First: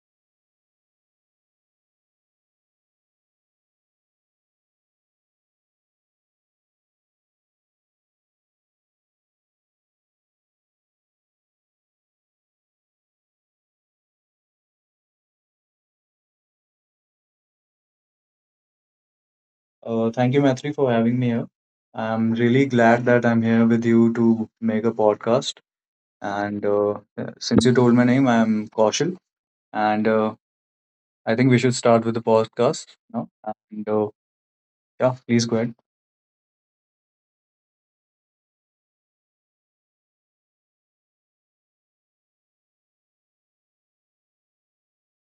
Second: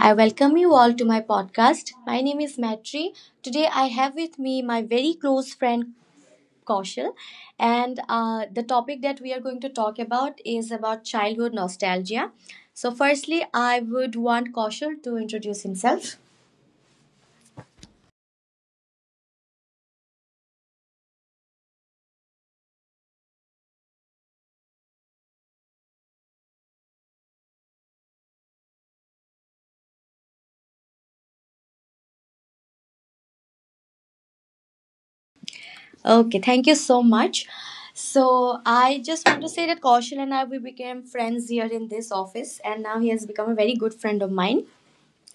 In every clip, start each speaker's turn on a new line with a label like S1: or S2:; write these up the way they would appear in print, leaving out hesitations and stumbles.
S1: I welcome you all to my podcast. My name is Matri. Today I have with me my very close friend Kaushal, and the topic that we are going to talk about is about childhood nostalgia. So firstly, I would want Kaushal to introduce himself.
S2: Thank you, Maitri, for having me here. I'm really glad that I'm here with you to make a podcast. And Since you told my name, I'm Kaushal. And I think we should start with the podcast now. And Yeah, please go ahead.
S1: Okay, thank you so much. So I just want to say that Kaushal and I, we became friends here in this office, and now he has become a very good friend of mine.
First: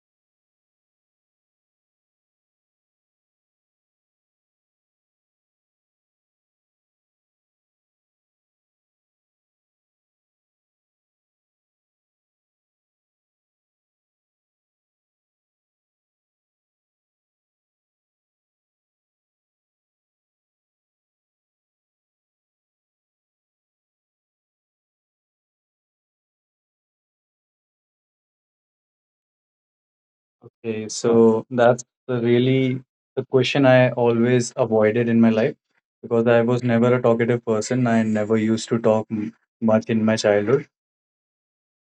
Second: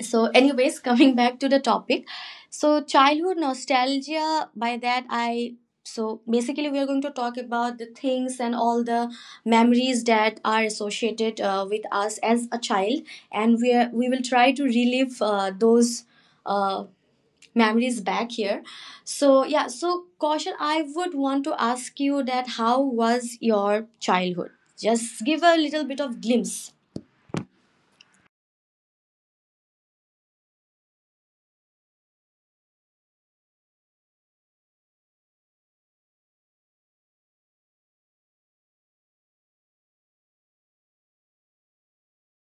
S1: So anyways, coming back to the topic. So childhood nostalgia, by that I so basically we are going to talk about the things and all the memories that are associated with us as a child, and we will try to relive those uh, memories back here. So yeah, so Kaushal, I would want to ask you that, how was your childhood? Just give a little bit of glimpse.
S2: Okay, so that's the question I always avoided in my life, because I was never a talkative person. I never used to talk much in my childhood.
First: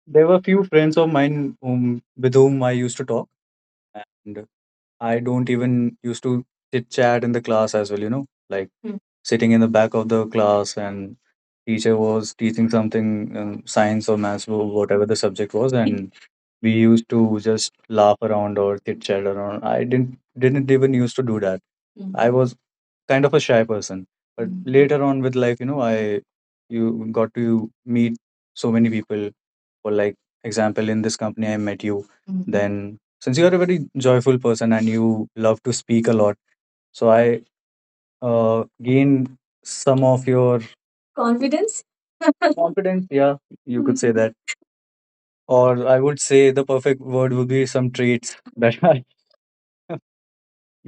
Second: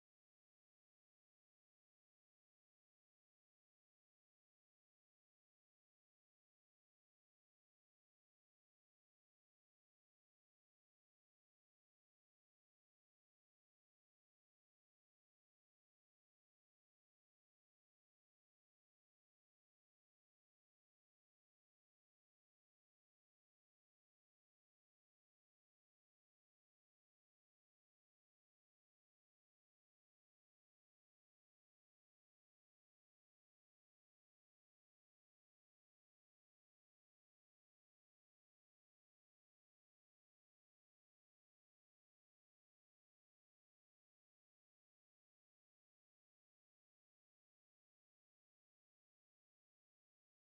S2: There were few friends of mine with whom I used to talk. I don't even used to chit chat in the class as well, like sitting in the back of the class, and teacher was teaching something, science or maths or whatever the subject was. Hmm. And we used to just laugh around or chit chat around. I didn't even used to do that. Mm. I was kind of a shy person, but later on with life, you know, I you got to meet so many people. For example, in this company, I met you. Mhm. Then since you are a very joyful person and you love to speak a lot, so I gained some of your confidence. Confidence. Yeah, you could say that, or I would say the perfect word would be some traits that I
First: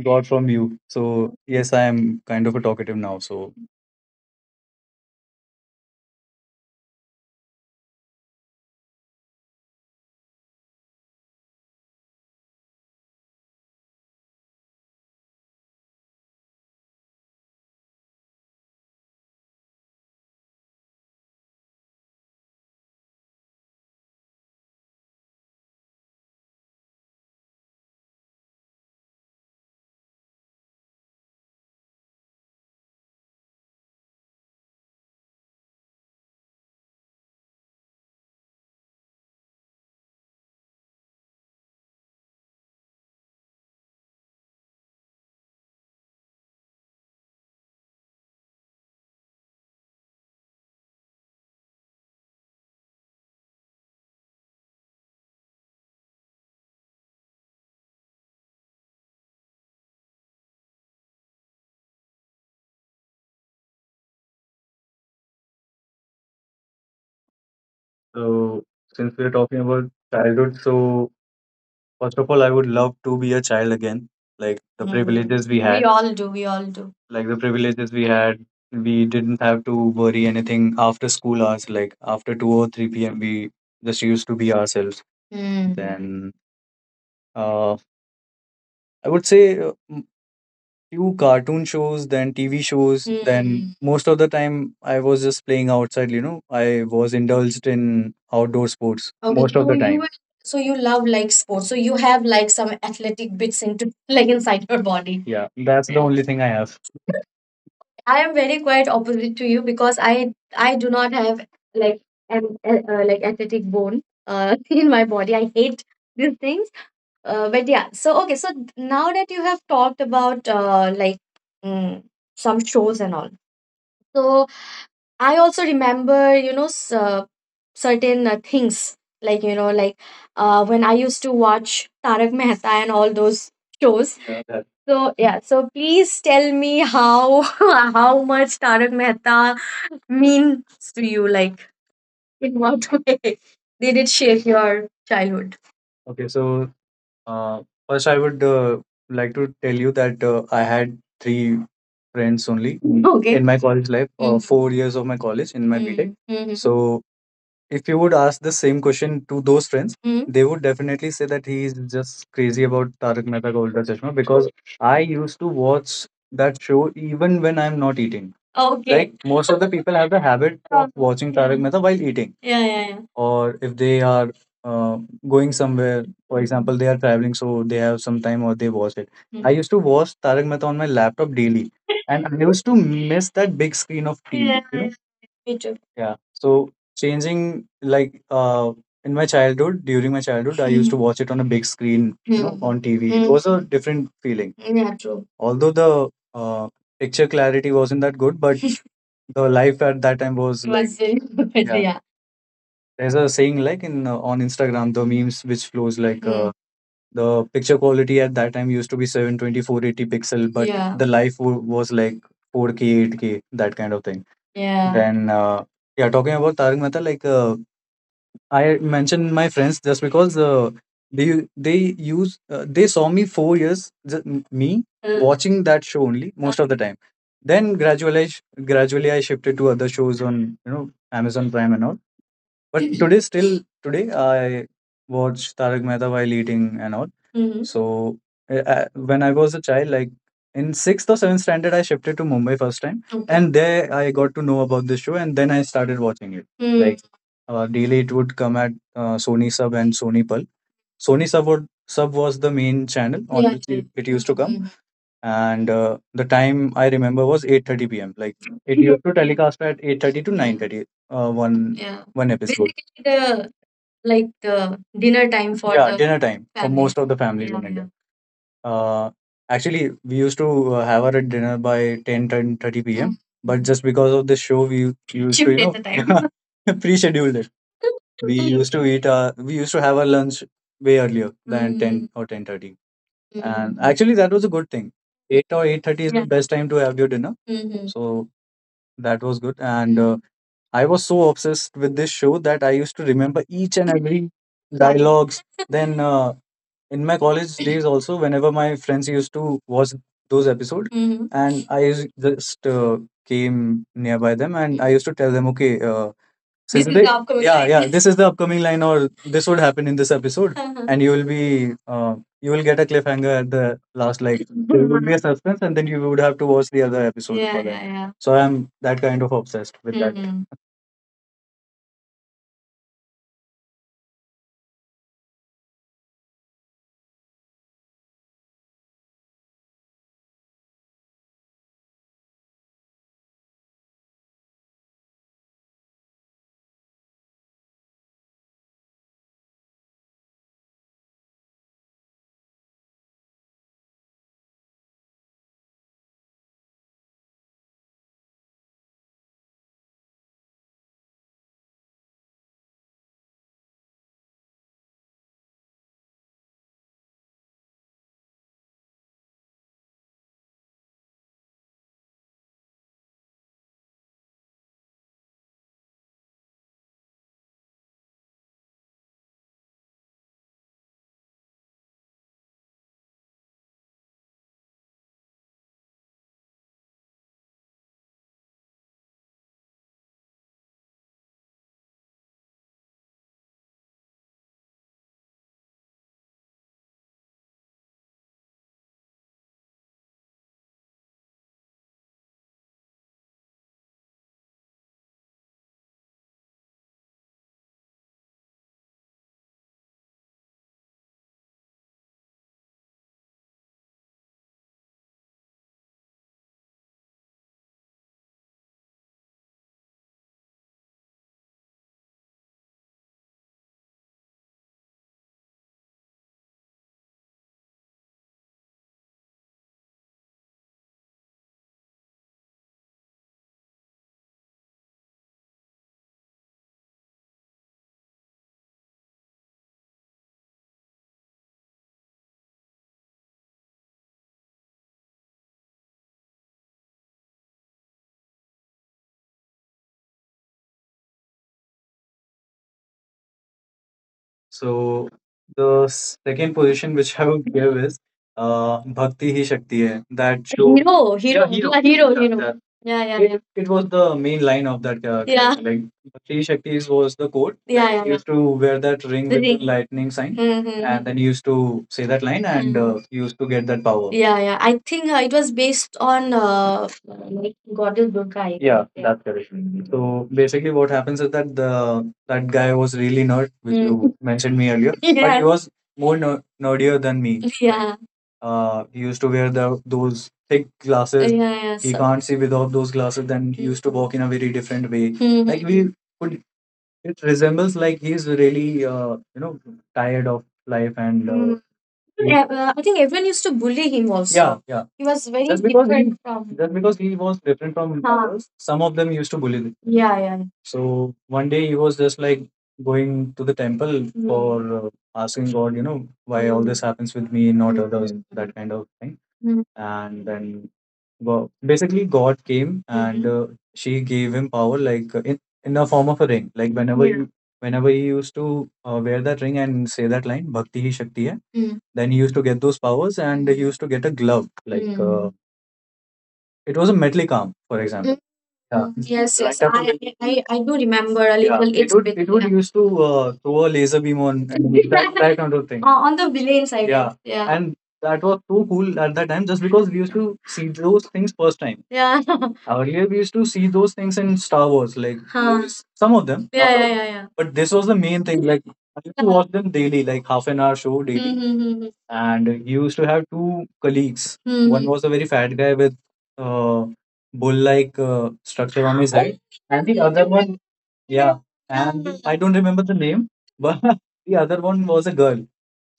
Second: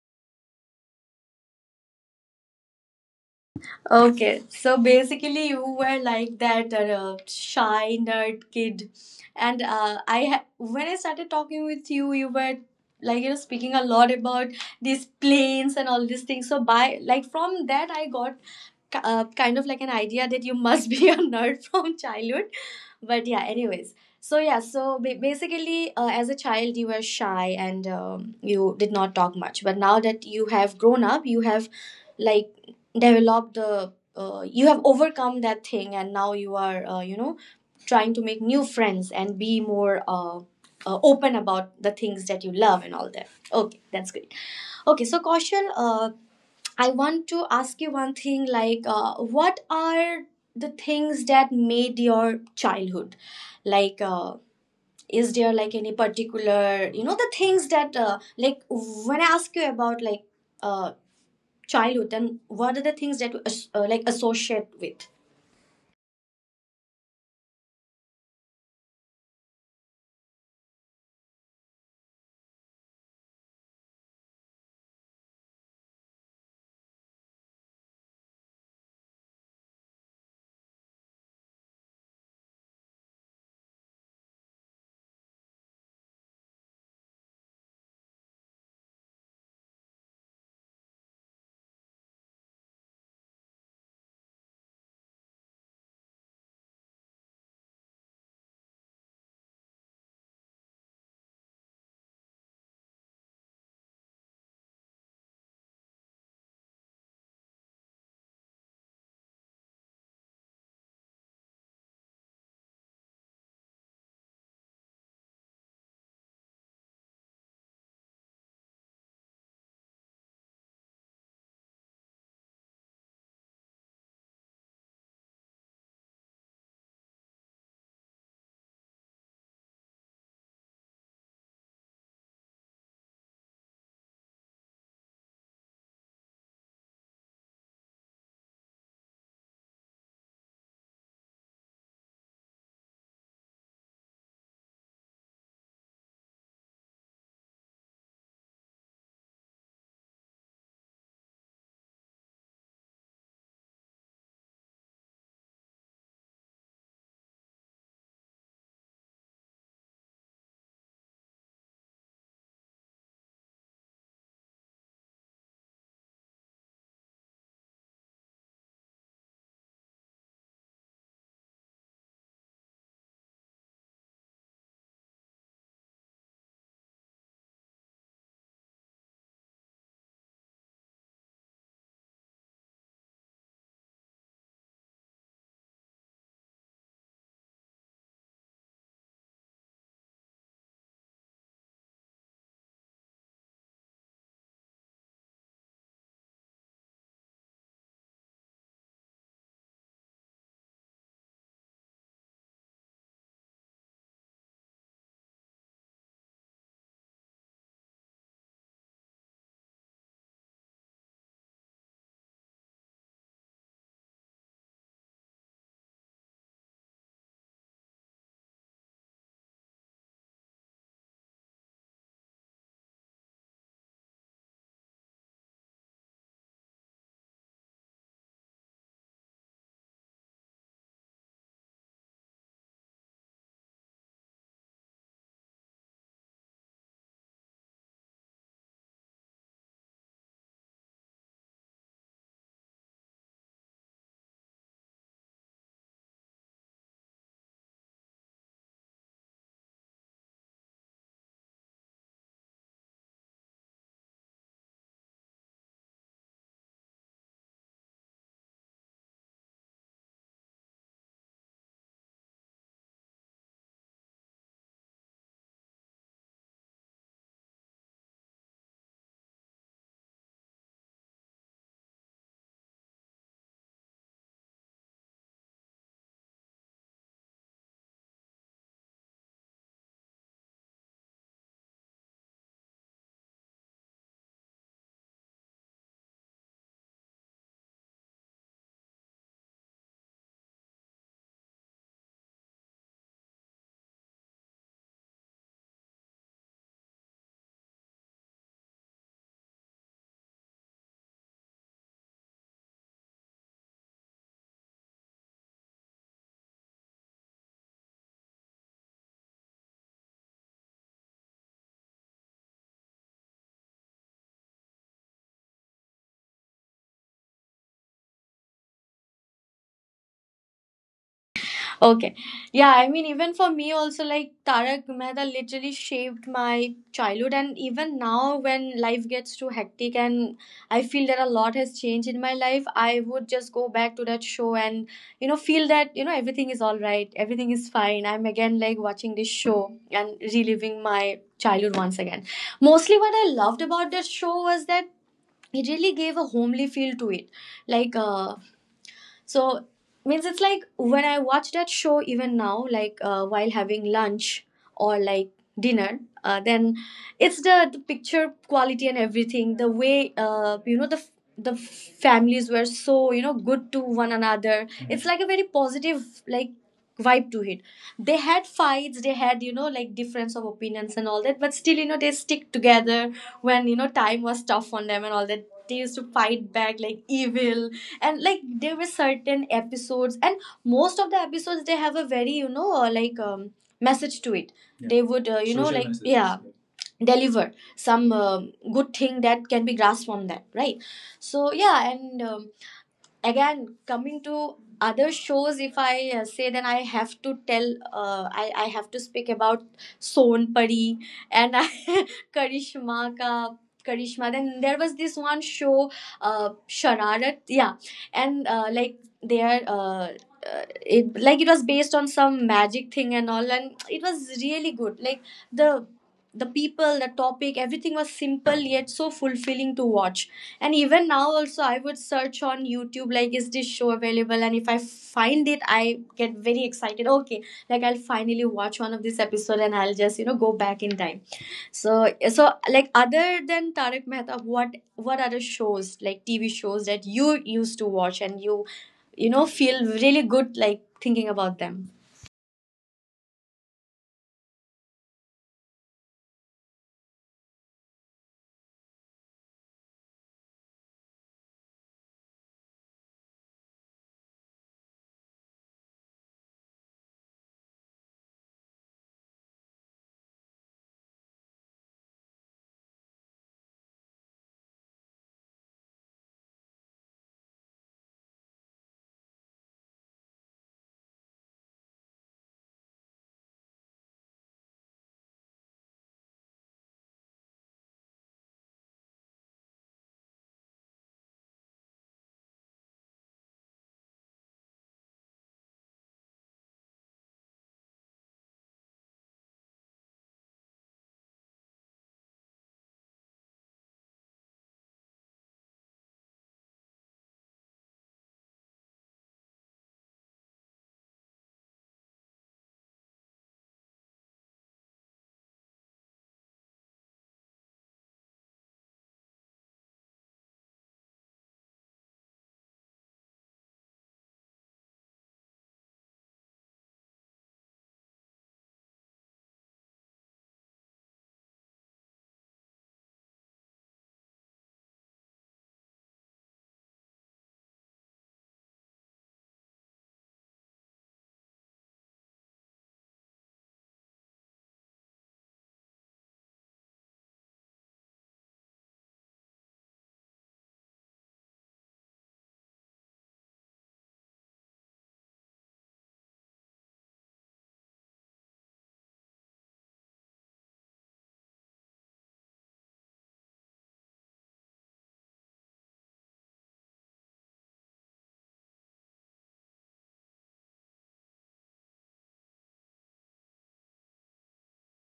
S2: got from you. So yes, I am kind of a talkative now. So
S1: Okay, so basically, you were like that shy nerd kid, and when I started talking with you, you were like, you know, speaking a lot about these planes and all these things. So by like from that, I got kind of like an idea that you must be a nerd from childhood. But yeah, anyways. So yeah, so basically, as a child, you were shy and you did not talk much. But now that you have grown up, you have like developed the you have overcome that thing, and now you are you know, trying to make new friends and be more open about the things that you love and all that. Okay, that's great. Okay, so Kaushal, I want to ask you one thing, like what are the things that made your childhood, like is there like any particular, you know, the things that like when I ask you about like uh, childhood, then what are the things that you like associate with?
S2: so since we're talking about childhood, so first of all, I would love to be a child again, like the privileges we had. All do. We all do. Like the privileges We had, we didn't have to worry anything after school hours, like after 2 or 3 p.m, we just used to be ourselves. Hmm. Then uh, I would say uh, few cartoon shows, then TV shows, then most of the time I was just playing outside, you know. I was indulged in outdoor sports. Okay, most of so the you time. Will, so you love like sports. So you have like some athletic bits into like inside your body. Yeah, that's the only thing I have. I am very quite opposite to you, because I do not have like an like athletic bone in my body. I hate these things. But yeah, so okay, so now that you have talked about like mm, some shows and all, so I also remember, you know, certain things like you know, like when I used to watch Tarak Mehta and all those shows. Yeah, that- So yeah, so please tell me how how much Tarak Mehta means to you, like in what way did it shape your childhood? Okay, so uh, first, I would like to tell you that I had 3 friends only. Okay. In my college life, 4 years of my college in my BTEC. Mhm. So if you would ask the same question to those friends, they would definitely say that he is just crazy about Tarak Mehta Ka Ulta Chashma, because I used to watch that show even when I'm not eating. Okay. Like most of the people have the habit, of watching, yeah, Tarak Mehta while eating. Yeah. Yeah. Yeah. Or if they are uh, going somewhere, for example, they are traveling, so they have some time or they watch it. Hmm. I used to watch Tarak Mehta on my laptop daily, and I used to miss that big screen of TV. Yeah. You know, me too. Yeah. So changing like in my childhood, during my childhood, I used to watch it on a big screen, you know, on TV. It was a different feeling. Yeah, true. Although the uh picture clarity wasn't that good, but the life at that time was like, was very good, yeah. Yeah. There's a saying like in, on Instagram, the memes which flows like, the picture quality at that time used to be seven twenty four eighty pixel, but, yeah, the life was like 4k 8k, that kind of thing. Yeah. Then yeah, talking about Tarak Mehta, like, I mentioned my friends just because they they use they saw me 4 years just me, watching that show only most of the time, then gradually I shifted to other shows on, you know, Amazon Prime and all. But today, still today, I watch Tarak Mehta while eating and all. Hmm. So when I was a child, like in sixth or seventh standard, I shifted to Mumbai first time. Okay. And there I got to know about this show, and then I started watching it. Mm. Like daily, it would come at Sony Sub and Sony Pal. Sub was the main channel on, yeah, which it used to come, and the time I remember was 8:30 p.m. Like it used to telecast at 8:30 to 9:30, one Yeah. one episode. Basically the, like, dinner time for, yeah, the dinner time for family, most of the families, yeah, in, yeah, India. Yeah. Actually, we used to have our dinner by ten ten thirty 10:30 p.m. But just because of this show, we used to, you Shifted know the time. pre-schedule it. We used to eat. We used to have our lunch way earlier than, 10 or 10:30. Mhm. and Mm-hmm. Actually, that was a good thing. 8 or 8:30 is, yeah, the, yeah, best time to have your dinner. Mhm. So that was good. And I was so obsessed with this show that I used to remember each and every dialogues. Then in my college days also, whenever my friends used to watch those episodes, and I used- just came nearby them, and I used to tell them, okay, so This is the upcoming yeah, line. Yeah. This is the upcoming line, or this would happen in this episode, and you will be, you will get a cliffhanger at the last. Like there would be a suspense, and then you would have to watch the other episode, yeah, for that. Yeah, yeah. So I'm that kind of obsessed with that. Hmm.
S1: Okay. Yeah, I mean, even for me also, like Tarak Mehta literally shaped my childhood. And even now, when life gets too hectic and I feel that a lot has changed in my life, I would just go back to that show and, you know, feel that, you know, everything is all right, everything is fine. I'm again like watching this show and reliving my childhood once again. Mostly, what I loved about that show was that it really gave a homely feel to it, like so means it's like when I watch that show even now, like while having lunch or like dinner, then it's the picture quality and everything. The way you know the families were so, you know, good to one another. It's like a very positive like vibe to it. They had fights, they had, you know, like difference of opinions and all that, but still, you know, they stick together when, you know, time was tough on them and all that. They used to fight back like evil, and like there were certain episodes, and most of the episodes they have a very, you know, like message to it. Yeah, they would you know, social like messages, yeah, deliver some good thing that can be grasped from that, right? So yeah, and again coming to other shows, if I say, then I have to tell I have to speak about Son Pari, and Karishma Ka Karishma. Then there was this one show, uh, Shararat, yeah. And like there uh, it it was based on some magic thing and all, and it was really good. Like the the people, the topic, everything was simple yet so fulfilling to watch. And even now also, I would search on YouTube, like, is this show available? And if I find it, I get very excited. Okay, like, I'll finally watch one of this episode and I'll just, you know, go back in time. So, like, other than Tarak Mehta, what other shows, like TV shows that you used to watch and you know, feel really good, like, thinking about them?
S2: So the second position which I would give is, Bhakti Hi Shakti Hai. That show. Hero, hero, yeah, hero, yeah, hero, yeah, hero. That. Yeah, yeah, yeah. It was the main line of that, yeah, like Bhakti Hi Shakti was the quote. Yeah, yeah, he, yeah, used to wear that ring. The with ring. Lightning sign, Mhm. and Mm-hmm. then he used to say that line, and he used to get that power. Yeah, yeah. I think it was based on, like, Goddess Durga, I Yeah, think. Yeah. That's correct. Mhm. So basically, what happens is that the that guy was really nerd, which you mentioned me earlier. But, yeah, he, yeah, was more nerdier than me. Yeah. He used to wear the those thick, yeah, glasses. Yeah, yeah. He, so, can't see without those glasses. Then he used to walk in a very different way. We could, it resembles like he's really, you know, tired of life. And yeah, I think everyone used to bully him also. Yeah, yeah. He was very, Just because he, different he, from. Just because he was different from, huh, others, some of them used to bully him. Yeah, yeah. So one day he was just like going to the temple for, asking God, you know, why all this happens with me, not others, that kind of thing. Mm. And then, well, basically, God came, and she gave him power, like, in the form of a ring. Like whenever, yeah, you, whenever he used to wear that ring and say that line, "Bhakti hi shakti hai," then he used to get those powers, and he used to get a glove. Like it was a metallic arm, for example. Yeah. Yes, like, yes, I, only, I do remember a, yeah, little It It's would bit, it would yeah. used to, throw a laser beam on and that, that kind of thing, on the villains' side. Yeah. Yeah, and that was so cool at that time, just because we used to see those things first time. Yeah. Earlier we used to see those things in Star Wars, like, huh, some of them. Yeah, yeah, yeah, yeah. But this was the main thing. Like I used to, yeah, watch them daily, like half an hour show daily. And he used to have two colleagues. Mhm. One, mm-hmm, was a very fat guy with uh bull like structure on his head. And the other one. Yeah. And I don't remember the name, but the other one was a girl.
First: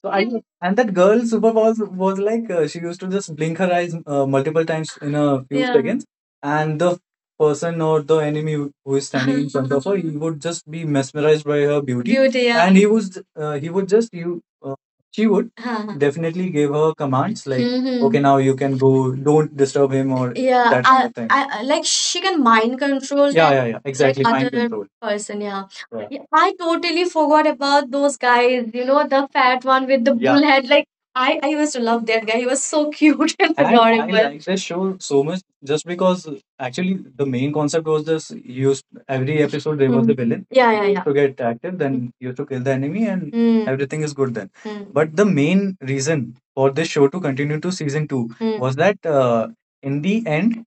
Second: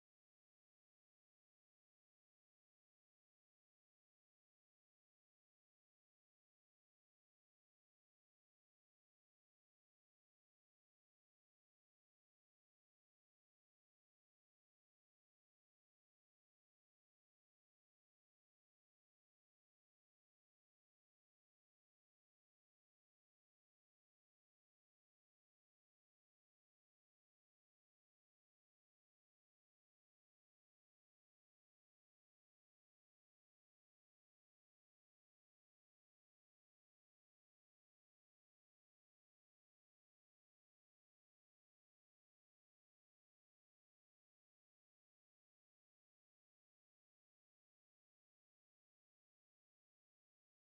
S2: So I, and that girl super was like, she used to just blink her eyes, multiple times in a few, yeah, seconds, and the person or the enemy who is standing in front of her, he would just be mesmerized by her beauty. Beauty, yeah. And he was, he would just you, uh, she would definitely give her commands like, mhm, okay, now you can go, don't disturb him, or yeah, that kind, I, of thing. I, like she can mind control. Yeah, that, yeah, yeah, like exactly mind other control person. Yeah, yeah. Yeah, I totally forgot about those guys. You know, the fat one with the, yeah, bull head. Like I used to love that guy. He was so cute and I adorable like the show so much just because actually the main concept was this used every episode. There was, mm, the, mm, villain, yeah, yeah, yeah, to get active, mm, then used to kill the enemy, and, mm, everything is good then. Mm. But the main reason for this show to continue to season two, mm, was that, in the end,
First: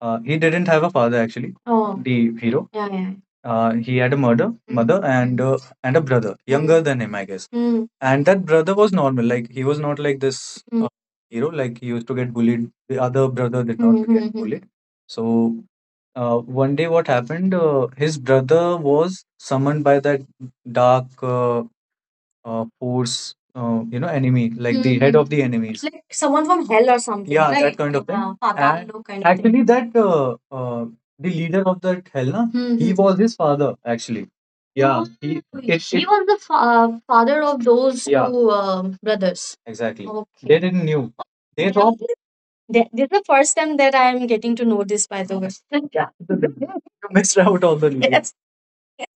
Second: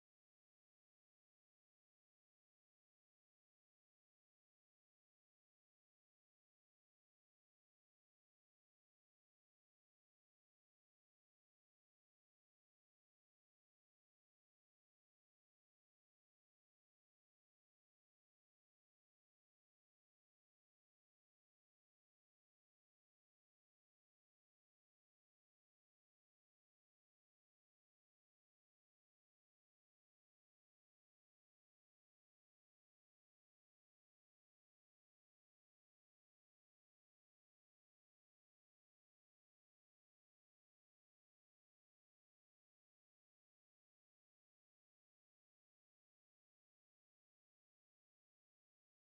S2: he didn't have a father actually. Oh. The hero. Yeah, yeah. He had a murder, mother, and, and a brother younger than him, I guess. Mm. And that brother was normal. Like he was not like this, mm, hero. Like he used to get bullied. The other brother did not, mhm, get mhm. bullied. So, one day, what happened? His brother was summoned by that dark, force, you know, enemy, like the head, hmm, of the enemies. Like someone from hell or something, yeah, that right, kind of, yeah, thing. And Patablo kind of thing. Actually, that, the leader of that hell, na, he, mm-hmm, was his father, actually. Yeah. Oh, he. Oh, it he it was the father of those, yeah, two, um, brothers, exactly. Okay. They, okay, didn't knew. They thought this is the first time that I'm getting to know this, by the way. Yeah, you missed out on the news. Yes.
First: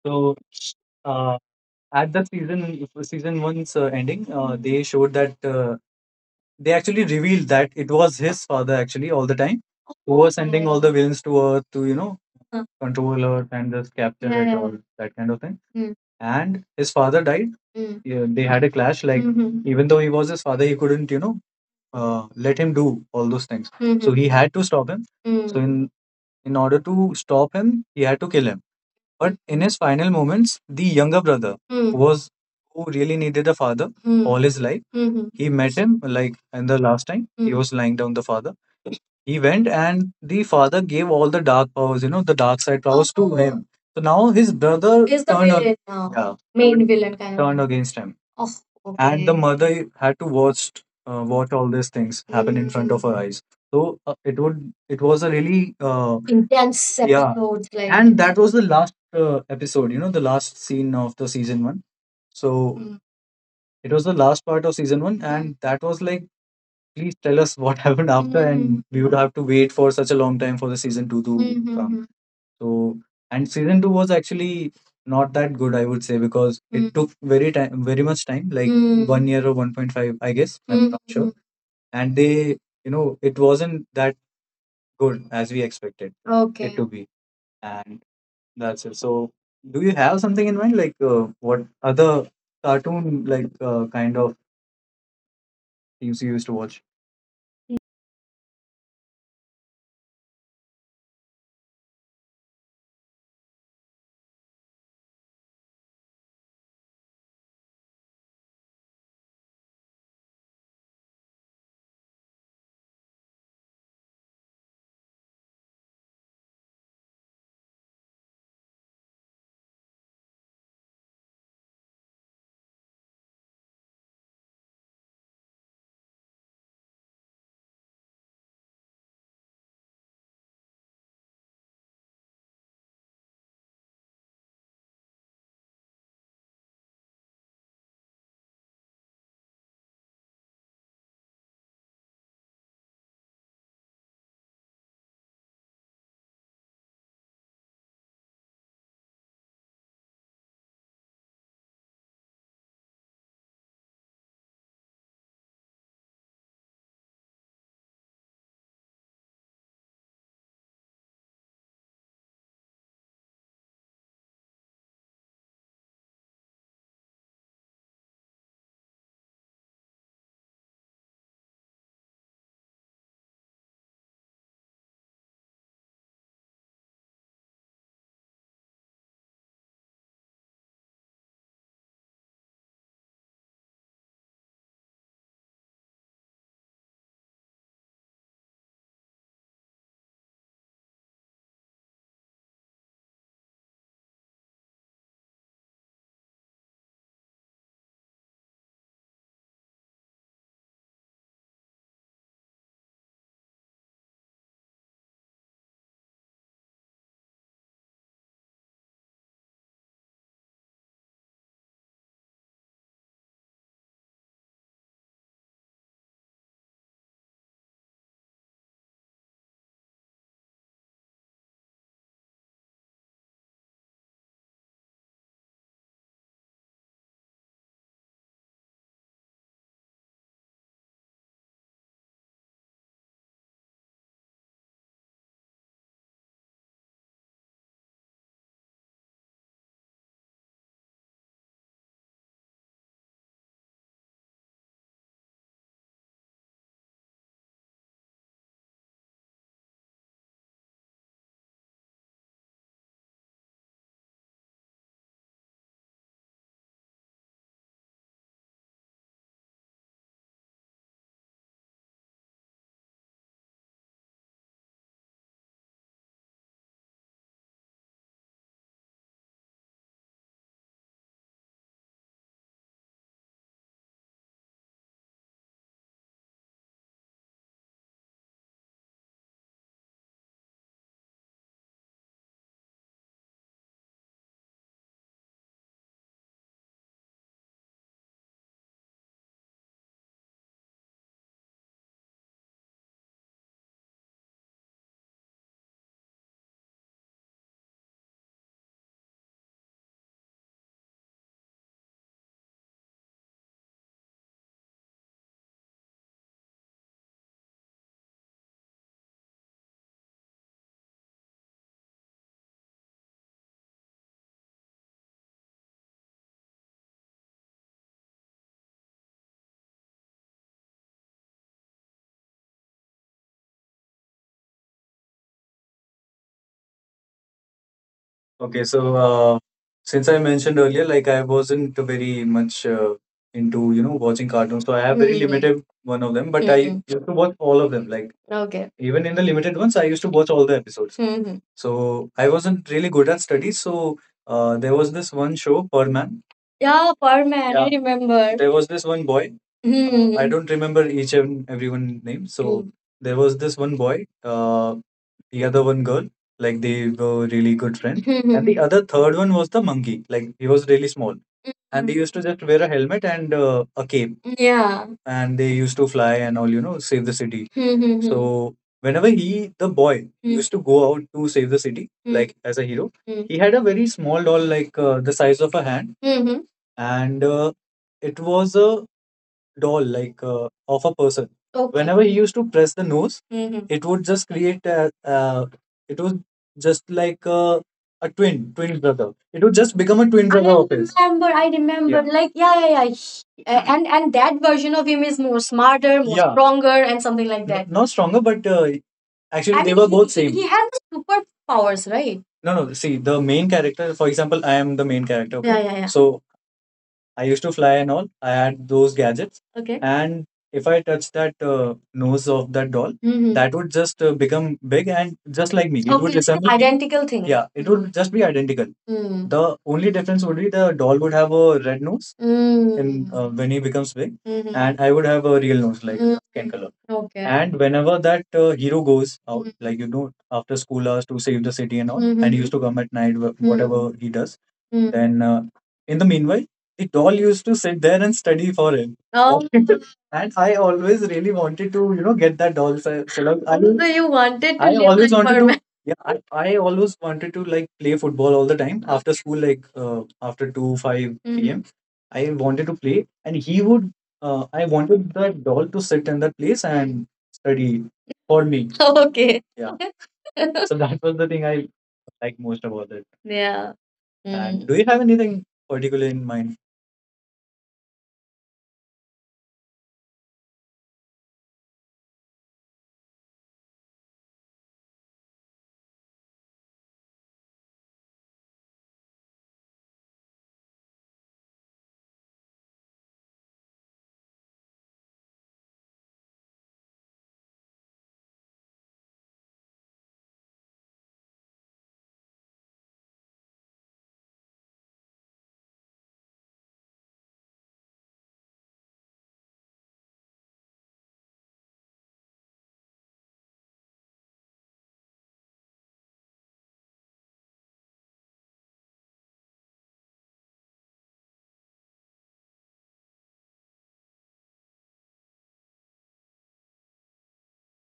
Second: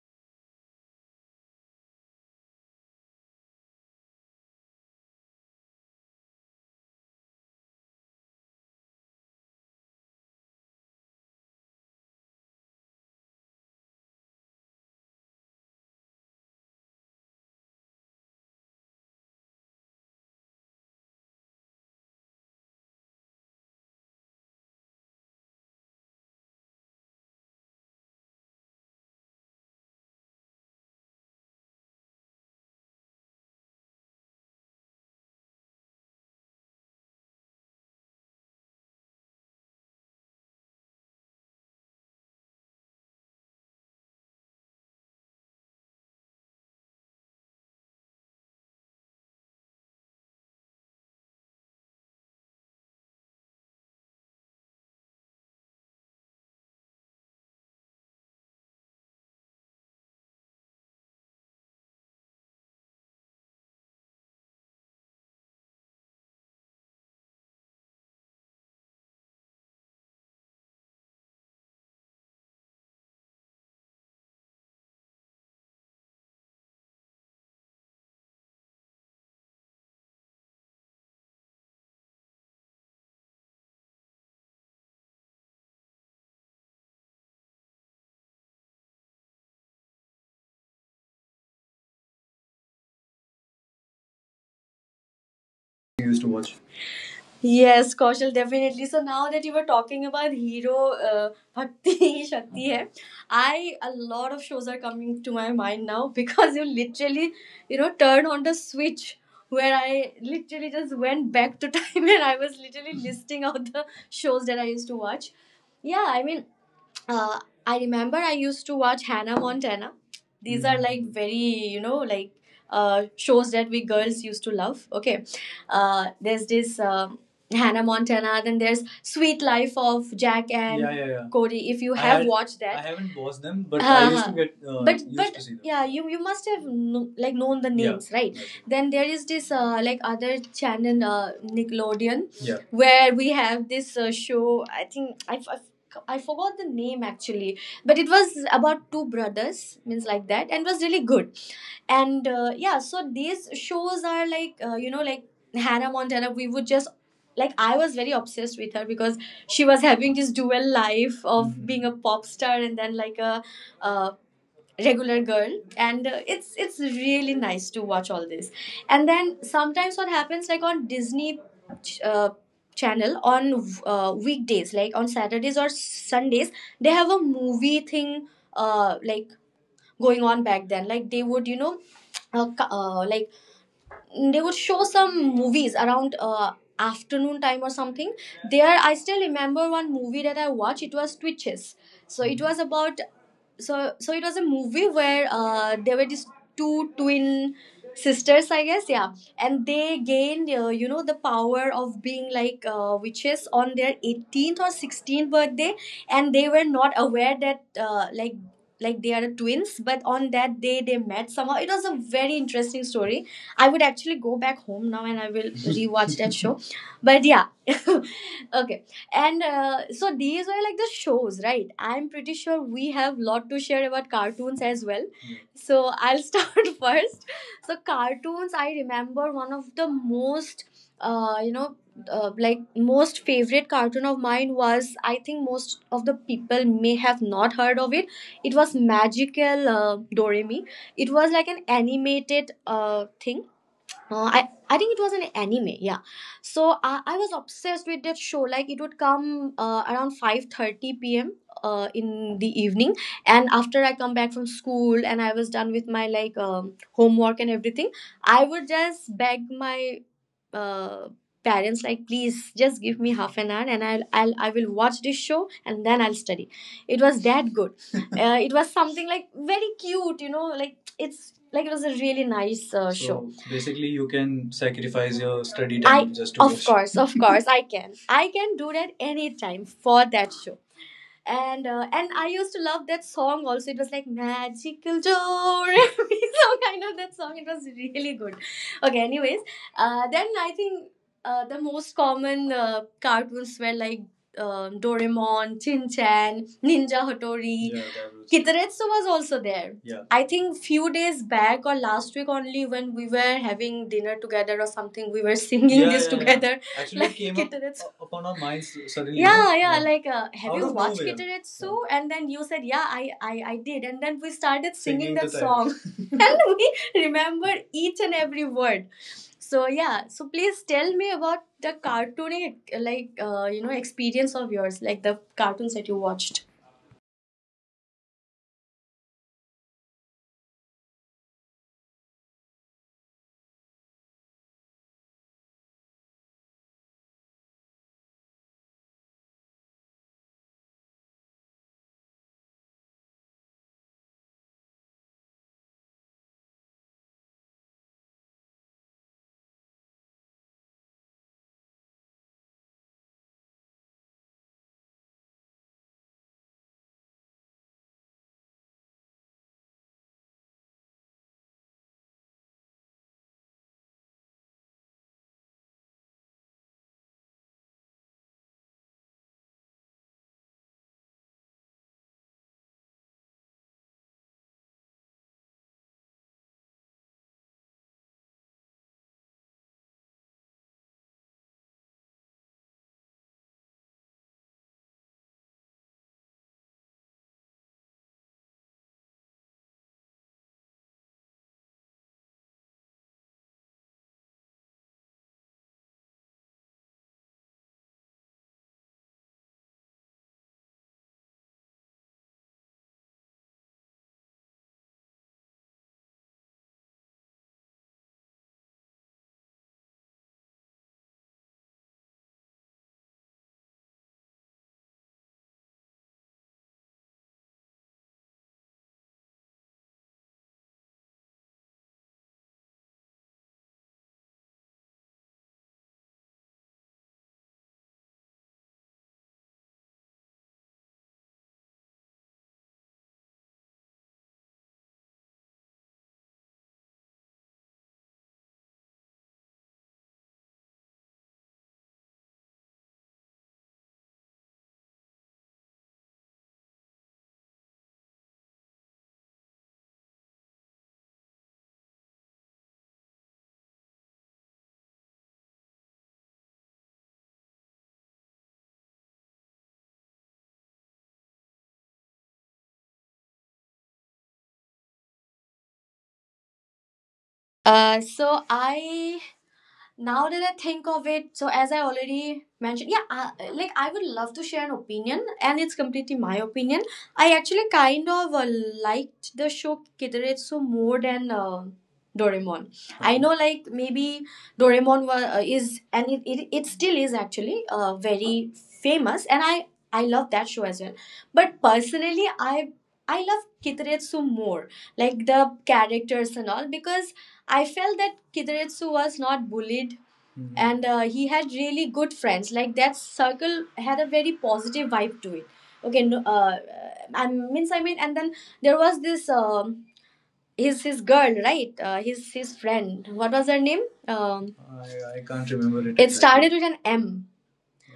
S2: So, uh, at the season one's, ending, they showed that, they actually revealed that it was his father actually all the time who was sending all the villains to Earth to, you know, huh, control Earth and just capture it, yeah, all that kind of thing. Mm. And his father died. Mm. Yeah, they had a clash. Like, mhm, even though he was his father, he couldn't, you know, let him do all those things. So, mhm, he had to stop him. Mm. So in order to stop him, he had to kill him, but in his final moments, the younger brother, hmm, was, who really needed a father, hmm, all his life. Mhm. He met him like in the last time. He, hmm, was lying down the father event, and the father gave all the dark powers, you know, the dark side powers to him. So now his brother is the turned villain now, yeah, main villain kind of, turned against him. Oh, and the okay mother had to watch, watch all these things happen in front of her, mm, eyes. So, it would, it was a really, intense, yeah, episodes like, and that was the last, episode, you know, the last scene of the season 1. So, mm, it was the last part of season 1, Mm. and that was like, please tell us what happened after, mm, and we would have to wait for such a long time for the season two to come. Mm-hmm. So, and season two was actually not that good, I would say, because it took very time, very much time, like, mm-hmm, 1 year or 1.5, I guess. I'm not sure. Mm-hmm. And they, you know, it wasn't that good as we expected it, okay, to be. And that's it. So, do you have something in mind, like, what other cartoon, like, kind of
S1: You
S2: things
S1: used to
S2: you used to
S1: watch.
S2: watch?
S1: Yes, Kaushal, definitely. So now that you were talking about hero, Bhakti Shakti hai, I a lot of shows are coming to my mind now because you literally, you know, turn on the switch where I literally just went back to time and I was literally listing out the shows that I used to watch. Yeah, I mean, uh, I remember I used to watch Hannah Montana. These are like very, you know, like shows that we girls used to love. Okay. There's this Hannah Montana, then there's Sweet Life of Jack and, yeah, yeah, yeah, Cody. If you I have watched that. I haven't watched them, but I used to, uh-huh, get but used but to see them. Yeah, you must have like known the, yeah, names, right? Yeah. Then there is this like other channel, Nickelodeon, yeah, where we have this show. I think I, f- I forgot the name actually, but it was about two brothers, means like that, and was really good. And yeah, so these shows are like you know, like Hannah Montana. We would just like, I was very obsessed with her because she was having this dual life of being a pop star and then like a uh, regular girl. And it's really nice to watch all this. And then sometimes what happens, like on Disney ch- uh, channel on weekdays like on Saturdays or Sundays, they have a movie thing like going on back then, like they would, you know, like they would show some movies around afternoon time or something. There I still remember one movie that I watched. It was Twitches. So it was about, so it was a movie where there were these two twin sisters, I guess, yeah. And they gained you know, the power of being like witches on their 18th or 16th birthday. And they were not aware that like they are twins, but on that day they met somehow. It was a very interesting story. I would actually go back home now and I will rewatch that show. But yeah, okay. And so these were like the shows, right? I'm pretty sure we have lot to share about cartoons as well. So I'll start first. So cartoons, I remember one of the most, you know, like most favorite cartoon of mine was, I think most of the people may have not heard of it. It was Magical Doremi. It was like an animated thing. I think it was an anime, yeah. So I was obsessed with that show. Like it would come around 5:30 p.m. In the evening, and after I come back from school and I was done with my like homework and everything, I would just beg my uh, parents like, please just give me half an hour and I will watch this show and then I'll study. It was that good. It was something like very cute, you know, like it's like it was a really nice show. So show basically, you can sacrifice your study, just to of watch. Course of Course, I can do that anytime for that show. And and I used to love that song also. It was like Magical Joe. Every song, I know that song. It was really good. Okay, anyways, then I think the most common cartoons were like Doraemon, Chin Chan, Ninja Hattori. Yeah, that was Kitaretsu was also there. Yeah. I think few days back or last week only when we were having dinner together or something, we were singing, yeah, this, yeah, yeah, together actually like came Kitterets up upon our minds suddenly, no? Yeah, yeah, yeah, like, have out you of watched nowhere Kitter, it's, yeah. So and then you said yeah I did, and then we started singing. Singing that song and we remember each and every word. So yeah, so please tell me about the cartooning, like you know, experience of yours, like the cartoons that you watched.
S2: Okay, so, since I mentioned earlier, like I wasn't very much, into, you know, watching cartoons, so I have very, hmm, limited one of them. But I, hmm, used to watch all of them. Like, okay, even in the limited ones, I used to watch all the episodes. Hmm. So I wasn't really good at studies. So, there was this one show, Birdman. Yeah, Birdman, I, yeah, remember. There was this one boy. Hmm. I, mm-hmm, don't remember each and everyone name. So, hmm, there was this one boy. Uh, the other one girl, like they were really good friends. And the other third one was the monkey, like he was really small, and they, mhm, used to just wear a helmet and, a cape. Yeah. And they used to fly and all, you know, save the city. So whenever he, the boy, mhm, used to go out to save the city, mhm, like as a hero, mhm, he had a very small doll, like, the size of a hand, and, it was a doll like, of a person. Okay. Whenever he used to press the nose, mhm, it would just create a, it was just like a twin brother. It would just become a twin brother of his. I remember, yeah, like, yeah, yeah, yeah, and that version of him is more smarter, more, yeah, stronger, and something like that. Not stronger, but, actually I they mean, were both he same. He had the superpowers, right? No, no. See, the main character, for example, I am the main character. Okay? Yeah, okay, yeah, yeah. So I used to fly and all. I had those gadgets. Okay. And if I touch that, nose of that doll, mhm, that would just, become big and just like me. It would, okay, it's an resemble, identical thing. Yeah, it would just be identical. Mm. The only difference would be the doll would have a red nose, mm, in, mm, when he becomes big, mhm, and I would have a real nose, like, mm, skin color. Okay. And whenever that, hero goes out, mm, like, you know, after school hours to save the city and all, and he, mhm, used to come at night, mm, whatever he does, mm, then, in the meanwhile, it all used to sit there and study for him. Oh, and I always really wanted to, you know, get that doll. So, so like, I, so you wanted to I live always like wanted to Birdman. Yeah, I always wanted to like play football all the time after school, like, after 2 5, mhm, p.m. I wanted to play, and he would. I wanted that doll to sit in that place and study for me. Okay. Yeah, so that was the thing I like most about it. Yeah. And, mm, do you have anything particular in mind?
S1: Uh so I now that I think of it, so as I already mentioned, yeah, like I would love to share an opinion, and it's completely my opinion. I actually kind of liked the show Kitaretsu more than Doraemon. I know, like maybe Doraemon is, and it still is actually very famous, and I I love that show as well, but personally I I love Kitaretsu more, like the characters and all, because I felt that Kideretsu was not bullied. Mhm. And he had really good friends. Like that circle had a very positive vibe to it. Okay, no, I mean, and then there was this his girl, right? His friend. What was her name? I can't remember it exactly. Started with an M.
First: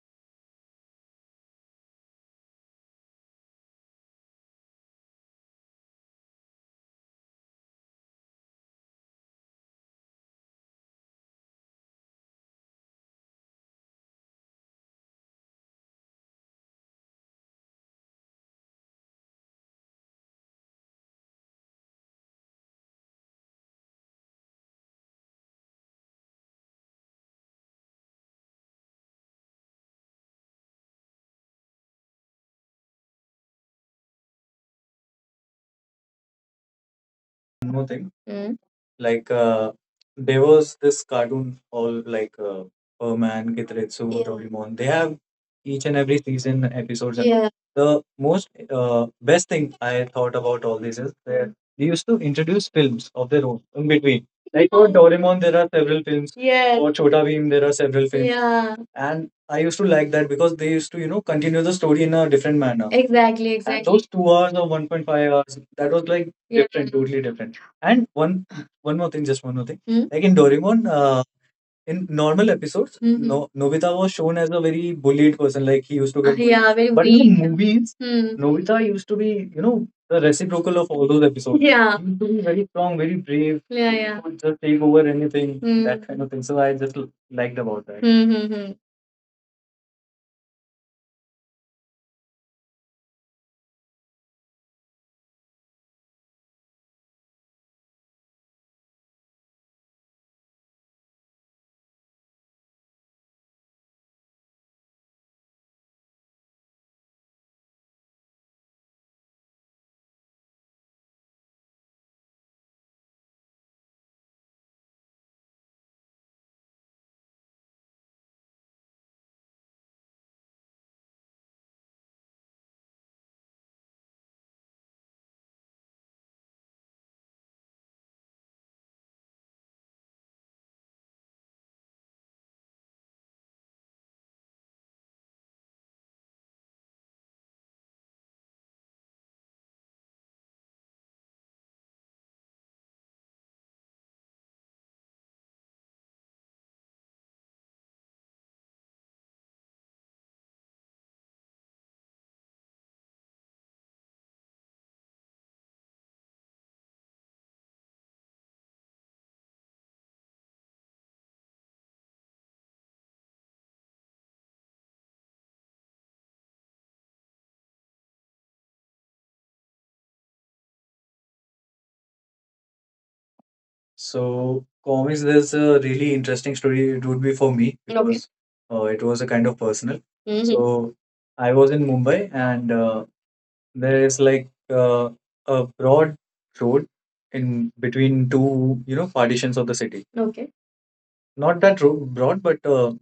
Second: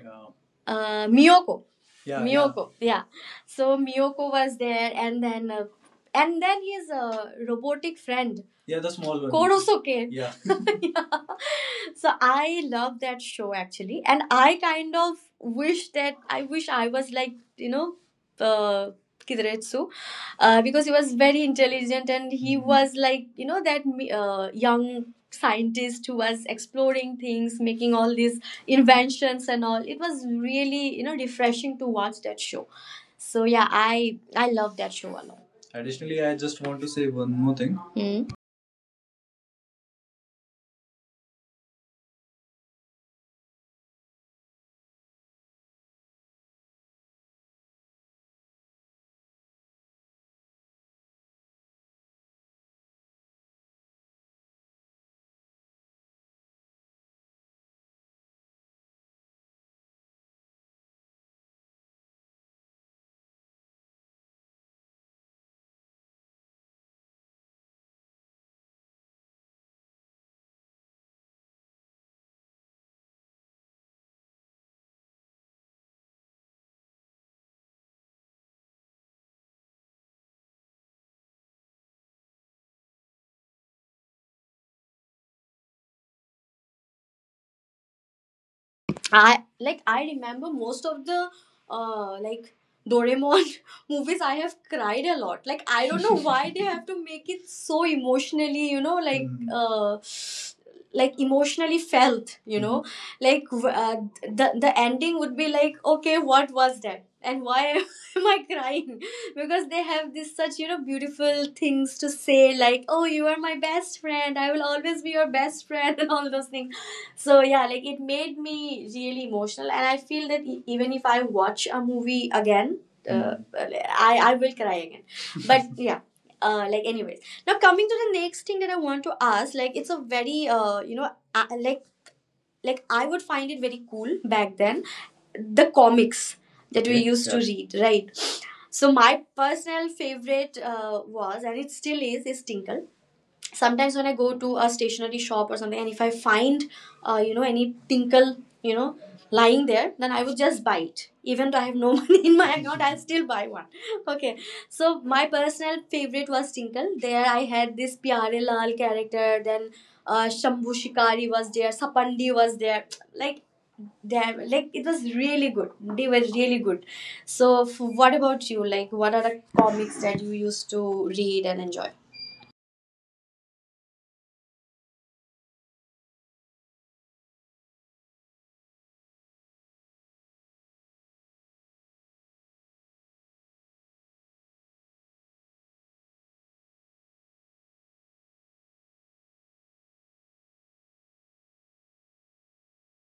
S1: Yeah. Miyoko. Yeah. Miyoko, yeah, yeah. So Miyoko was there, and then his robotic friend. Yeah, yeah, the small one. Korosuke. Yeah. Yeah, so I love that show actually, and I kind of wish that I wish I was, like, you know, uh, Kiretsu, because he was very intelligent, and he Mhm. was, like, you know, that young scientist who was exploring things, making all these inventions and all. It was really, you know, refreshing to watch that show. So yeah, I I love that show a lot. Additionally, I just want to say one more thing.
S2: More thing.
S1: Hmm.
S2: Mm. Like, there was this cartoon all like, Perman, Gitretsu, yeah, Doraemon. They have each and every season episodes, and, yeah, the most, best thing I thought about all this is that they used to introduce films of their own in between. Like for, yeah, Doraemon, there are several films. Yeah. For Chota Bheem, there are several films, yeah, and I used to like that because they used to, you know, continue the story in a different manner. Exactly. And exactly. And those 2 hours or 1.5 hours, that was like, yeah, different, totally different. And one one more thing, just one more thing. Hmm? Like in Doraemon, in normal episodes, no Nobita was shown as a very bullied person, like he used to, uh, get, ah, bullied, yeah, very, but in the weak movies, hmm, Nobita used to be, you know, the reciprocal of all those episodes. Yeah. He used to be very strong, very brave. Yeah, he, yeah, would just take over anything, hmm, that, hmm, kind of thing. So I just liked about that. Hmm. Hmm. Hmm.
S1: I, like, I remember most of the uh like Doraemon movies. I have cried a lot. Like, I don't know why they have to make it so emotionally, you know, like Mhm. Like emotionally felt, you know. Mhm. Like the ending would be like, okay, what was that? And why am I crying? Because they have this such, you know, beautiful things to say, like, oh, you are my best friend. I will always be your best friend and all those things. So yeah, like it made me really emotional, and I feel that even if I watch a movie again, Mm. I will cry again. But yeah. Like anyways, now coming to the next thing that I want to ask, like it's a very you know, uh, like like I would find it very cool back then, the comics that we Okay. used to Yeah. read, right? So my personal favorite was, and it still is Tinkle. Sometimes when I go to a stationery shop or something, and if I find you know, any Tinkle, you know, lying there, then I would just buy it, even though I have no money in my account. I'll still buy one. Okay. So my personal favorite was Tinkle. There I had this Pyare Lal character, then Shambhu Shikari was there, Sapandi was there, like, it was really good. They were really good. So what about you? Like, what are the comics that you used to read and enjoy?
S2: So comics, there's a really interesting story. It would be for me, okay, because, it was a kind of personal. Hmm. So I was in Mumbai and, there is like, a broad road in between two, you know, partitions of the city. Okay. Not that road broad, but,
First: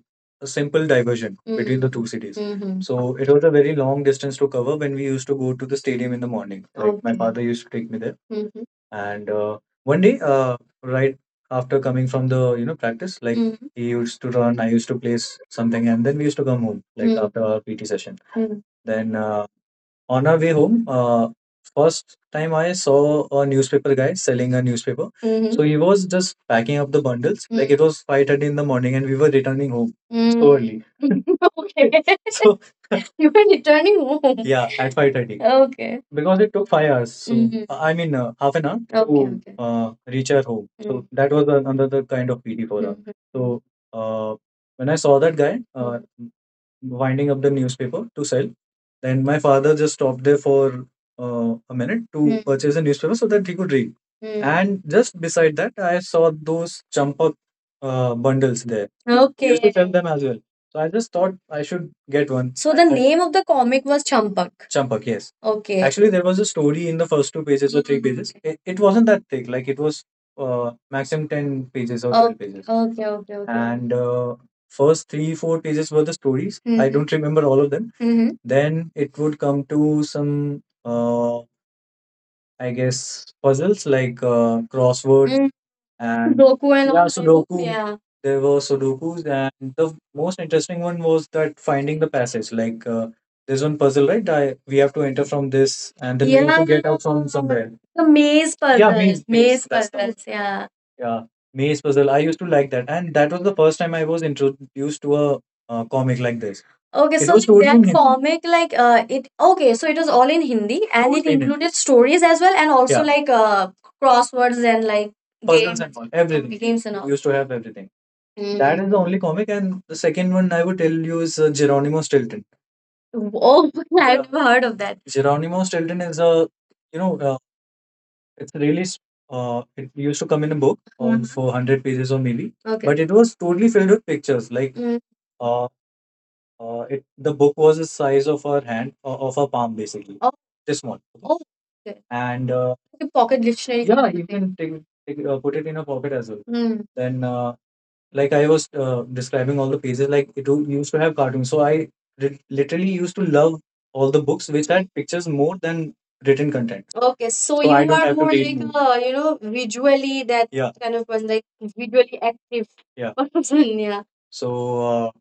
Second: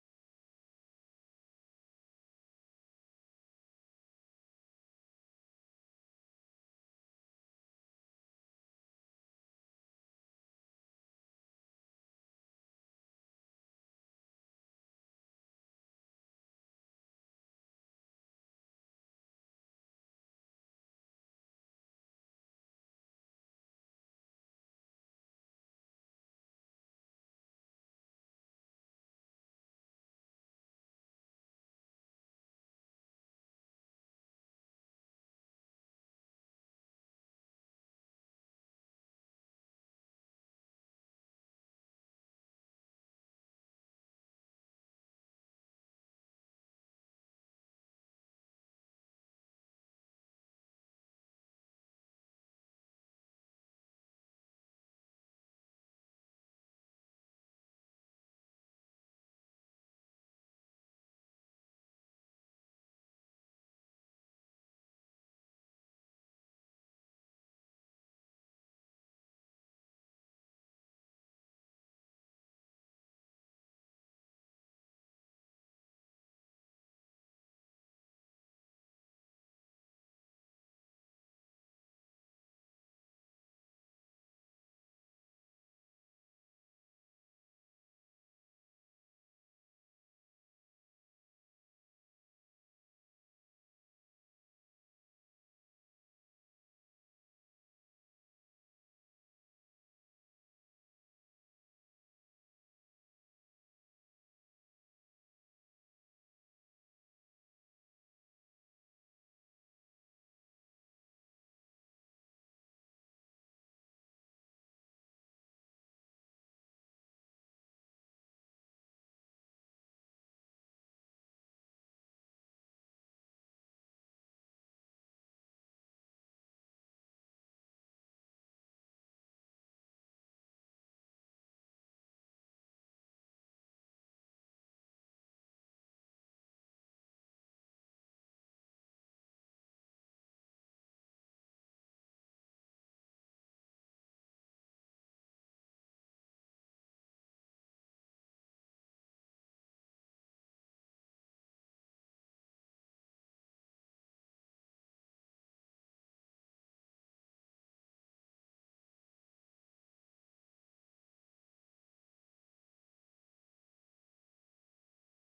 S2: a simple diversion, mm, between the, mm, two cities. So it was a very long distance to cover when we used to go to the stadium in the morning. Like my, Okay, father used to take me there. And one day, right after coming from the practice, like he used to run, I used to place something, and then we used to come home, like, after our PT session. Mm. Then on our way home, first time I saw a newspaper guy selling a newspaper. Mm-hmm. So he was just packing up the bundles. Mm. Like it was 5:30 in the morning and we were returning home, so, Mm, early. Okay. So you were returning home. Yeah, at 5:30. Okay. Because it took 5 hours. So, mm-hmm, I mean, half an hour, okay, to, okay, reach our home. Mm. So, mm-hmm, that was another kind of pity for us. Mm-hmm. So uh, when I saw that guy, mm-hmm, winding up the newspaper to sell. Then my father just stopped there for a minute to, Hmm, purchase a newspaper so that he could read. Hmm. And just beside that, I saw those champak bundles there. They used to, okay, sell them as well. So I just thought I should get one. So the name of the comic was Champak. Champak, yes. Okay. Actually, there was a story in the first two pages or three, hmm, pages. It wasn't that thick. Like it was maximum ten pages or, okay, 12 pages. Okay. Okay. Okay. And first 3, 4 pages were the stories. Mm-hmm. I, mhm, don't remember all of them. Mhm. Then it would come to some, I guess, puzzles like, crossword and Sudoku and, yeah, all Sudoku. Yeah. There were Sudokus, and the most interesting one was that finding the passage. Like, there's one puzzle, right? We have to enter from this, and then we need, yeah, to get out from somewhere. The maze, yeah, puzzles. Maze, maze, maze. That's the one. Puzzles. Yeah. Yeah, maze puzzle. I used to like that, and that was the first time I was introduced to a comic like this. Okay, it so was like totally that in Hindi comic, like, it, okay, so it was all in Hindi and totally it in Hindi. Included stories as well and also, yeah, like, crosswords and like puzzles and all, everything. Games and all. Used to have everything. Mm. That is the only comic, and the second one I would tell you is Geronimo Stilton. Oh, I've never heard of that. Geronimo Stilton is a, you know, uh, it's really, it used to come in a book on, mhm, 400 pages or maybe, okay, but it was totally filled with pictures. Like, Mm, uh, it the book was the size of her hand, of her palm, basically. Oh, this small. Oh, okay. And like a pocket dictionary. Yeah, you can take, put it in a pocket as well. Hmm. Then like I was describing all the pages, like it used to have cartoons. So I literally used to love all the books which had pictures more than written content. Okay, so. So I, you don't, are have to more read, like, more. A, you know, visually, that, yeah, kind of person, like visually active, yeah, person, yeah. So uh,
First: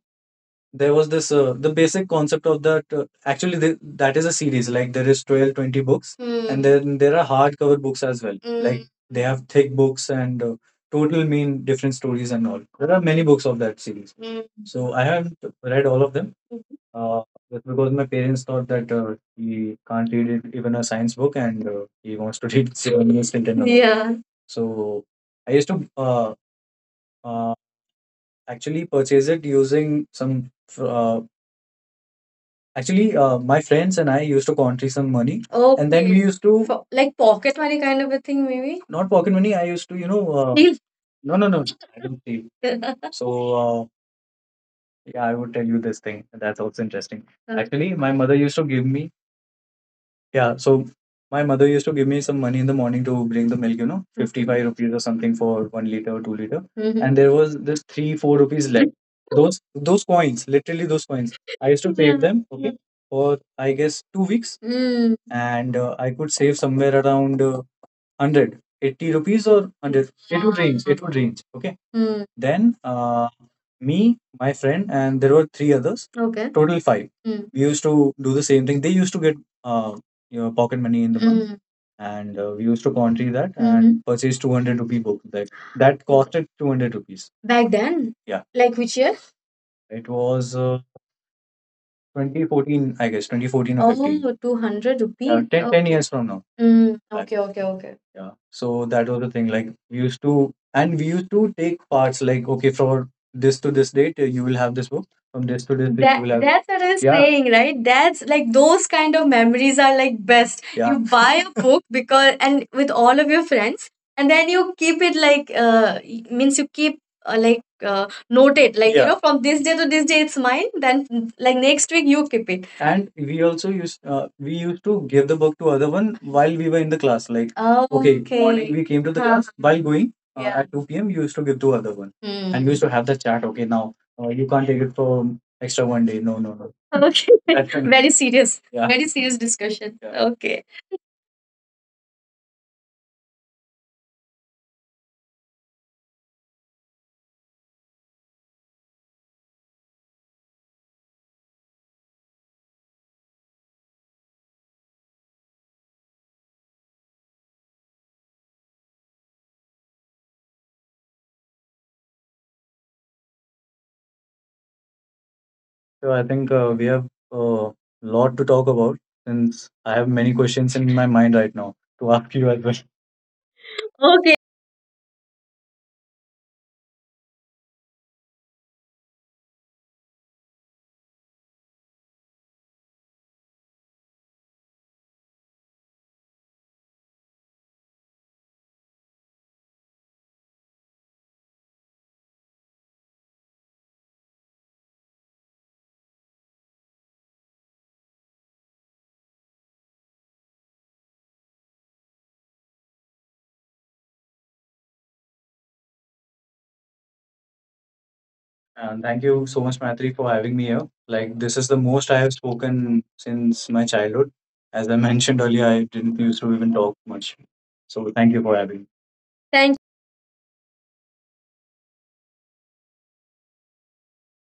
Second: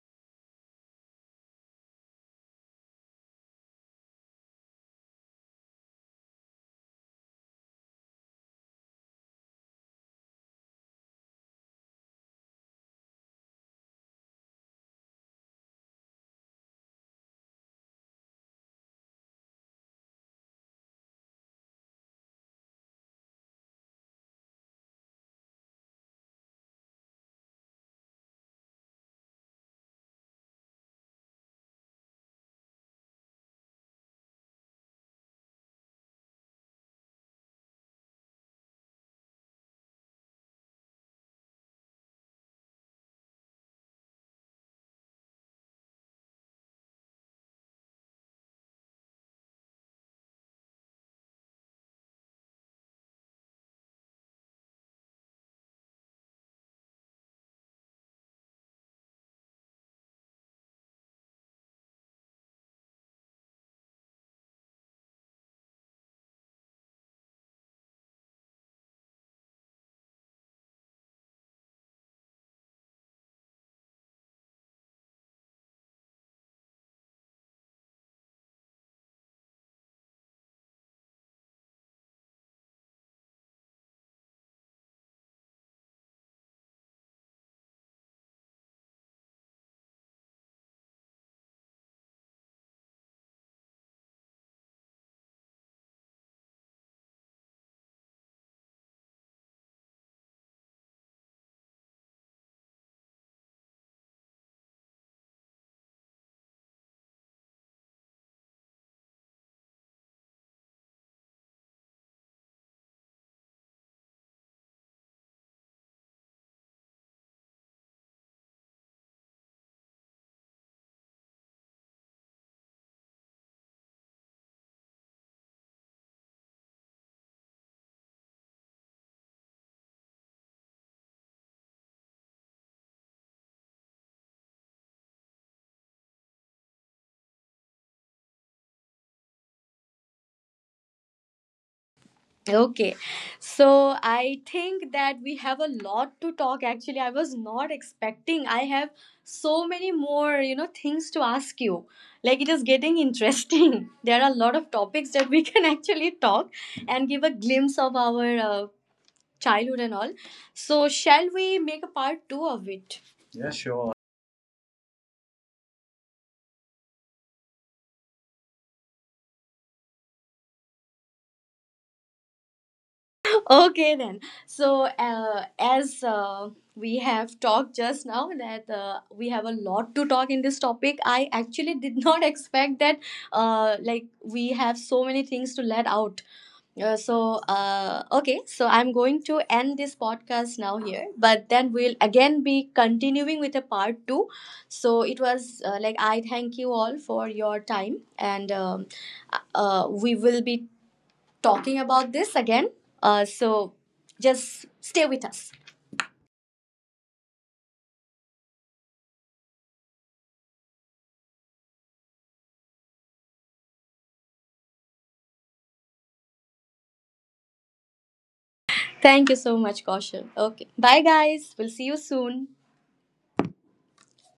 S2: there was this, the basic concept of that. Actually, that is a series. Like, there is 12-20 books, and, hmm, then there are hardcover books as well. Mm. Like, Mm, they have thick books, and total mean different stories and all. There are many books of that series. Mm. So I haven't read all of them. Mhm. But because my parents thought that, he can't read it, even a science book, and he wants to read Sylvanus Tintin. Yeah. So I used to uh, actually purchase it using some actually, my friends and I used to contribute some money, and then we, okay, used to, for, like, pocket money kind of a thing, maybe? Not pocket money. I used to, steal. No, no, no, I don't steal. So uh, yeah, I would tell you this thing. That's also interesting. Actually, my mother used to give me, yeah, so my mother used to give me some money in the morning to bring the milk, mhm, 55 rupees or something for 1 liter or 2 liter. Mhm. And there was this 3 4 rupees left. Those those coins, literally those coins. I used to save, yeah, them, yeah, okay, yeah, for I guess 2 weeks. Mm. And I could save somewhere around 180 rupees or 100, it would range, okay, hmm. Then me, my friend, and there were three others, okay, total five, hmm. We used to do the same thing. They used to get uh, pocket money in the month, hmm. And we used to contribute that, mhm, and purchase 200 rupee book that costed 200 rupees. Back then, yeah, like which year? It was 2014, I guess, 2014 or 15. Oh, 200, rupees. 10, 10, okay, years from now. Mm, okay, okay, okay. Yeah. So that was the thing. Like, we used to, and we used to take parts. Like, okay, for this to this date, you will have this book. From this to this date, you, that, will have. That's what I was, yeah, saying, right? That's like those kind of memories are like best. Yeah, you buy a book because, and with all of your friends, and then you keep it like, means you keep, like, note it, like, yeah. You, yeah, know from this day to this day it's mine, then, like next week you keep it. And we also used, we used to give the book to other one while we were in the class. Like, oh, okay, okay, morning we came to the, huh, class, while going, yeah, at 2 p.m you used to give to other one, hmm. And we used to have the chat. Okay, now you can't take it for extra 1 day. No, no, no. Okay. Very serious, yeah, very serious discussion, yeah. Okay.
S1: Okay, so I think that we have a lot to talk. Actually, I was not expecting. I have so many more, you know, things to ask you. Like, it is getting interesting. There are a lot of topics that we can actually talk and give a glimpse of our childhood and all. So, shall we make a part two of it? Yeah, sure.
S2: So I think we have a, lot to talk about, since I have many questions in my mind right now to ask you as well.
S1: Okay then.
S2: Okay.
S1: So as we have talked just now that we have a lot to talk in this topic, I actually did not expect that like we have so many things to let out. Okay, so I'm going to end this podcast now here, but then we'll again be continuing with a part two. So it was like, I thank you all for your time, and we will be talking about this again. So just stay with us.
S2: And thank you so much, Maitri, for having me here. Like, this is the most I have spoken since my childhood. As I mentioned earlier, I didn't used to even talk much. So, thank you for having me.
S1: Thank you so much,
S2: Thank
S1: Kaushal. Okay. Bye, guys. We'll see you soon.